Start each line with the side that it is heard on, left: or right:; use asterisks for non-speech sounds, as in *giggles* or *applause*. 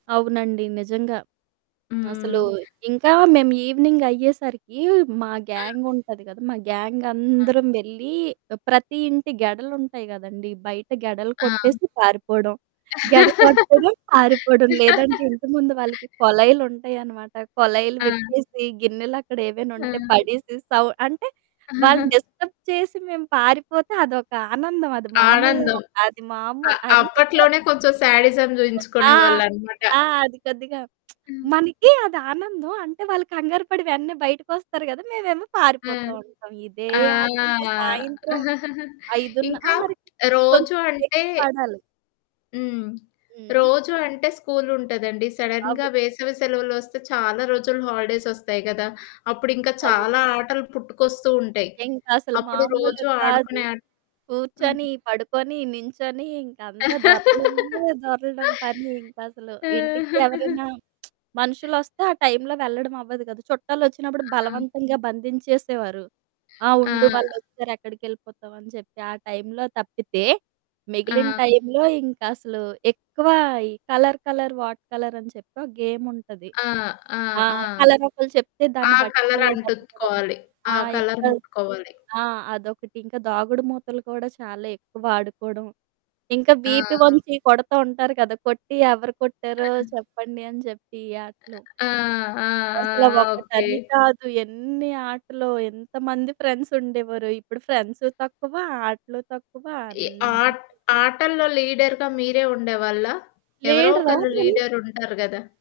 right: అవునండి. నిజంగా. అసలు
left: హ్మ్.
right: ఇంకా మేము ఈవెనింగ్ అయ్యేసరికీ మా
left: ఆ!
right: గ్యాంగ్ ఉంటది కదా! మా
left: ఆ!
right: గ్యాంగందరం వెళ్లి ఆహ్, ప్రతి ఇంటి గెడలు ఉంటాయి గదండీ! బయట గెడలు
left: ఆ!
right: కొట్టేసి పారిపోవడం, గెడ కొట్టడం పారిపోవడం. లేదంటే
left: *laughs*
right: ఇంటి ముందు వాళ్ళకి కొలైలు ఉంటాయనమాట. కొలైలు
left: ఆ!
right: విప్పేసి గిన్నెలక్కడ ఏవైనా ఉంటే
left: ఆ!
right: పడేసి, సౌ అంటే వాళ్ళని
left: *giggles*
right: డిస్టర్బ్ చేసి మేము పారిపోతే అదొక ఆనందమది మామూల
left: ఆనందం.
right: అది
left: అ
right: మామూల్ అంటే *giggles*
left: అప్పట్లోనే కొంచెం స్యాడిజం
right: ఆ!
left: జూయించుకునేవాళ్ళన్నమాట.
right: ఆ! అది కొద్దిగా
left: హ్మ్.
right: *smacks lips* మనకి అదానందం. అంటే వాళ్ళు కంగారు పడి వెంటనే బయటికొస్తారు గదా! మేమేమో పారిపోతూ
left: హ్మ్.
right: ఉంటాం. ఇదే
left: ఆ!
right: ఆటింక. సాయంత్రం
left: *giggles*
right: 5:30 ఆ!
left: ఇంకా
right: మరి. కొంచెం
left: రోజు అంటే
right: చీకటి పడాలి.
left: హ్మ్.
right: హ్మ్.
left: రోజు అంటే స్కూలుంటదండి.
right: అవు
left: సడన్‌గా వేసవి సెలవులొస్తే చాలా రోజులు హాలిడేసొస్తాయి కదా! అప్పుడు ఇంకా
right: అవును.
left: చాలా ఆటలు పుట్టుకొస్తూ ఉంటాయి.
right: ఇంకసలు
left: అప్పుడు
right: మామూలు
left: రోజు
right: కాదు.
left: ఆడుకునే ఆ హ్మ్.
right: కూర్చొని, పడుకొని, నించొని. ఇంక అంతా దొర్లడమే
left: *laughs*
right: దొర్లడం పని ఇంకసలు. ఇంటికి ఎవరైనా
left: *chuckles*
right: *smacks lips* మనుషులొస్తే ఆ టైంలో వెళ్ళడం అవ్వదు గదా! చుట్టాలు ఒచ్చినప్పుడు
left: ఆ!
right: బలవంతంగా బంధించేసేవారు. "ఆ! ఉండు
left: ఆహ్, ఆ!
right: వాళ్ళొచ్చారు ఎక్కడికెళ్ళిపోతావు?" అని చెప్పి ఆ టైంలో తప్పితే, మిగిలిన
left: ఆ!
right: టైంలో ఇంకసలు ఎక్కువ ఈ కలర్, కలర్ వాట్ కలర్ అని చెప్పి ఒక గేముంటది.
left: ఆ! ఆ!
right: ఆ!
left: ఆ!
right: కలరొకళ్ళు చెప్తే
left: ఆ
right: దాన్ని బట్టి
left: కలరంటు త్‌
right: వెతకడం.
left: కోవాలి. ఆ
right: ఆ!
left: కలర్
right: ఇంకా
left: ముట్టుకోవాలి.
right: ఆ! అదొకటి. ఇంకా దాగుడు మూతలు కూడా చాలా ఎక్కువ ఆడుకోవడం, ఇంకా వీప
left: ఆ!
right: ఒంచి కొడతా ఉంటారు కదా! కొట్టి ఎవరు కొట్టారో
left: *unintelligible*
right: చెప్పండి అని చెప్పి ఈ ఆటలు.
left: ఆహ్, ఆ! ఆ,
right: అసల
left: ఆ! ఓకే.
right: ఒకటని కాదు ఎన్నీ ఆటలో, ఎంతమంది ఫ్రెండ్సుండేవారో. ఇప్పుడు ఫ్రెండ్సు తక్కువ, ఆటలు తక్కువ
left: ఎ ఆ
right: అన్నీ
left: ఆటల్లో లీడర్‌గా మీరే ఉండేవాళ్ళా? ఎవరో
right: లీడరా!
left: ఒకళ్ళు
right: మేము
left: లీడర్ ఉంటారు గదా!